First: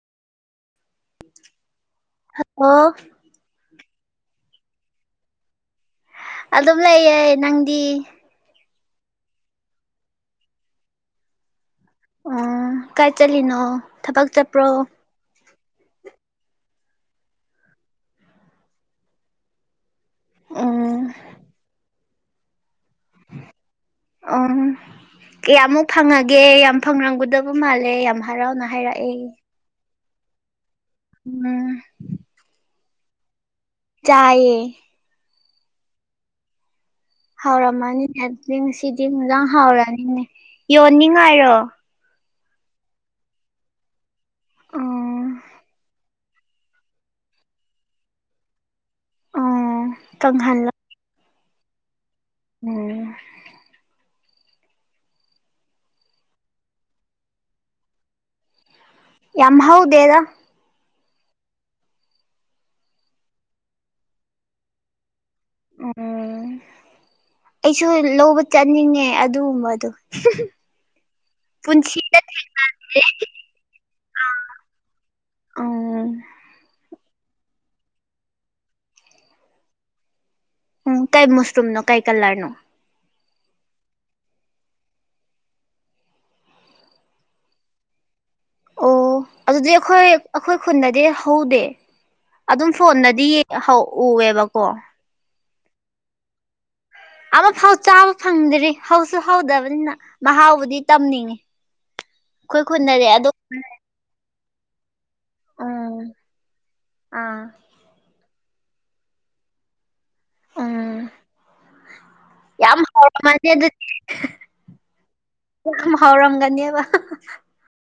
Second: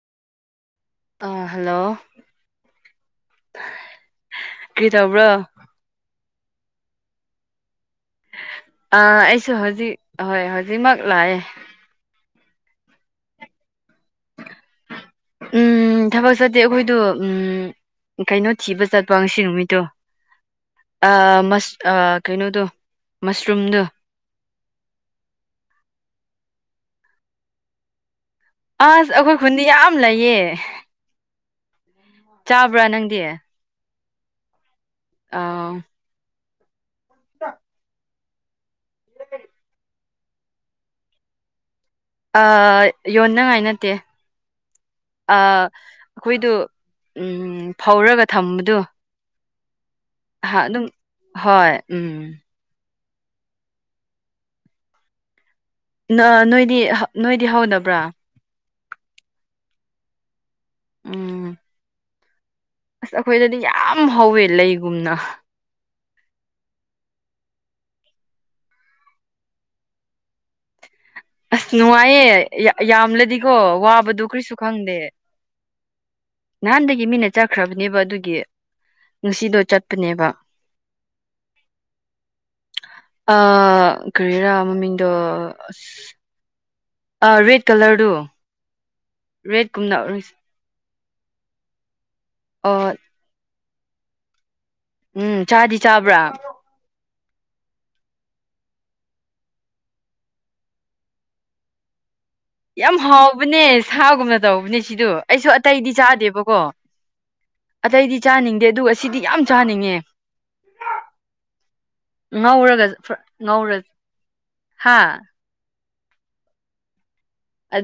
ꯑꯥ hello ꯑꯣ ꯀꯔꯤ ꯇꯧꯕ꯭ꯔꯣ? ꯑꯗꯨꯝ ꯂꯩꯌꯦ ꯅꯪꯗꯤ꯫ ꯑ ꯑꯩꯁꯨ ꯍꯧꯖꯤꯛ ꯍꯣꯏ ꯍꯧꯖꯤꯛꯃꯛ ꯂꯥꯛꯑꯦ꯫ ꯑꯣ ꯀꯥꯏ ꯆꯠꯂꯤꯅꯣ ꯊꯕꯛ ꯆꯠꯄ꯭ꯔꯣ? ꯎꯝ ꯊꯕꯛ ꯆꯠꯇꯦ ꯑꯈꯣꯏꯗꯨ ꯎꯝ ꯀꯩꯅꯣ ꯊꯤꯕ ꯆꯠꯄ ꯉꯁꯤ ꯅꯨꯃꯤꯠꯇꯣ ꯎꯝ ꯑꯥ ꯃꯁ ꯑ ꯀꯩꯅꯣꯗꯣ ꯃꯁꯔꯨꯝꯗꯣ꯫ ꯑꯣ ꯀꯌꯥꯃꯨꯛ ꯐꯪꯉꯒꯦ ꯌꯥꯝ ꯐꯪꯔꯝꯒꯗꯕ ꯃꯥꯜꯂꯦ ꯌꯥꯝ ꯍꯔꯥꯎꯅ ꯑꯁ ꯍꯥꯏꯔꯛꯑꯦ ꯑꯈꯣꯏ ꯈꯨꯟꯗꯤ ꯌꯥꯝ ꯂꯩꯌꯦ꯫ ꯎꯝ ꯆꯥꯕ꯭ꯔꯥ ꯅꯪꯗꯤ꯫ ꯥꯆꯥꯏꯌꯦ꯫ ꯑꯣ ꯍꯥꯎꯔꯝꯃꯅꯤꯅꯦ ꯑꯗꯨꯗꯤ ꯉꯁꯤꯗꯤ ꯍꯤꯟꯖꯥꯡ ꯍꯥꯎꯔꯅꯤꯅꯦ ꯌꯣꯟꯅꯤꯡꯉꯥꯏꯔꯣ ꯑꯥ ꯌꯣꯟꯅꯉꯥꯏ ꯅꯠꯇꯦ ꯎꯝ ꯑꯥ ꯑꯈꯣꯏꯗꯣ ꯎꯝ ꯐꯧꯔꯒ ꯊꯝꯕꯗꯣ꯫ [inaudible] ꯑꯍꯥ ꯑꯗꯨꯝ ꯍꯣꯏ ꯎꯝ ꯎꯝ ꯅꯍꯥ ꯅꯣꯏꯗꯤ ꯍ ꯅꯣꯏꯗꯤ ꯍꯧꯗꯕ꯭ꯔꯥ? ꯌꯥꯝ ꯍꯧꯗꯦꯗꯥ꯫ ꯎꯝ ꯑꯁ ꯑꯈꯣꯏꯗꯗꯤ ꯌꯥꯝ ꯍꯧꯋꯦ ꯂꯩꯒꯨꯝꯅ꯫ ꯎꯪ ꯑꯩꯁꯨ ꯂꯧꯕ ꯆꯠꯅꯤꯡꯉꯦ ꯑꯗꯨꯒꯨꯝꯕꯗꯨ [unintelligible] ꯑꯁ ꯅꯨꯡꯉꯥꯏꯌꯦ ꯌꯥ ꯊꯤꯔꯦ ꯌꯥꯝꯂꯗꯤꯀꯣ ꯋꯥꯕꯗꯣ ꯀꯔꯤꯁꯨ ꯈꯪꯗꯦ꯫ ꯎꯪ ꯅꯍꯥꯟꯗꯒꯤ ꯃꯤꯅ ꯆꯠꯈ꯭ꯔꯕꯅꯦꯕ ꯑꯗꯨꯒꯤ ꯉꯁꯤꯗꯣ ꯆꯠꯄꯅꯦꯕ꯫ ꯎꯝ ꯀꯩ ꯃꯁ꯭ꯔꯨꯨꯝꯅꯣ ꯀꯩ ꯀꯂꯔꯅꯣ? ꯑ ꯀꯔꯤꯔꯥ ꯃꯃꯤꯡꯗꯣ ꯑꯁ ꯑꯥ ꯔꯦꯠ ꯀꯂꯔꯗꯨ꯫ ꯑꯣ ꯑꯗꯨꯗꯤ ꯔꯦꯠꯀꯨꯝꯅ ꯑꯈꯣꯏ ꯑꯈꯣꯏ ꯈꯨꯟꯗꯗꯤ ꯍꯧꯗꯦ꯫ ꯑꯗꯨꯝ ꯑꯣ ꯐꯣꯟꯗꯗꯤ ꯌꯦ ꯍꯧ ꯎꯋꯦꯕꯀꯣ ꯎꯝ ꯆꯥꯗꯤ ꯆꯥꯕ꯭ꯔꯥ? ꯑꯃꯐꯥꯎ ꯆꯥꯕ ꯐꯪꯗ꯭ꯔꯤ ꯍꯧꯁꯨ ꯍꯧꯗꯕꯅꯤꯅ ꯃꯍꯥꯎꯕꯨꯗꯤ ꯇꯝꯅꯤꯡꯉꯤ꯫ ꯑꯈꯣꯏ ꯈꯨꯟꯗꯥꯗꯤꯑꯗꯣ꯫ ꯊꯥꯎꯒꯨꯝꯅ ꯇꯧꯕꯅꯦ ꯁꯤꯗꯨ ꯑꯩꯁꯨ ꯑꯇꯩꯗꯤ ꯎꯝ ꯆꯥꯗꯦꯕꯀꯣ ꯑꯥ ꯑꯇꯩꯗꯤ ꯆꯥꯅꯤꯡꯗꯦ ꯑꯗꯨꯒ ꯁꯤꯗꯤ ꯌꯥꯝ ꯆꯥꯅꯤꯡꯉꯦ꯫ ꯎꯝ ꯌꯥꯝ ꯉꯧꯔꯒ ꯍꯥꯎꯔꯝꯃꯥꯅꯤ ꯉꯧꯔ ꯑꯗꯨꯗꯤ ꯍꯥ ꯌꯥꯝ ꯍꯥꯎꯔꯝꯒꯅꯦꯕ ꯍꯥ ꯍꯥ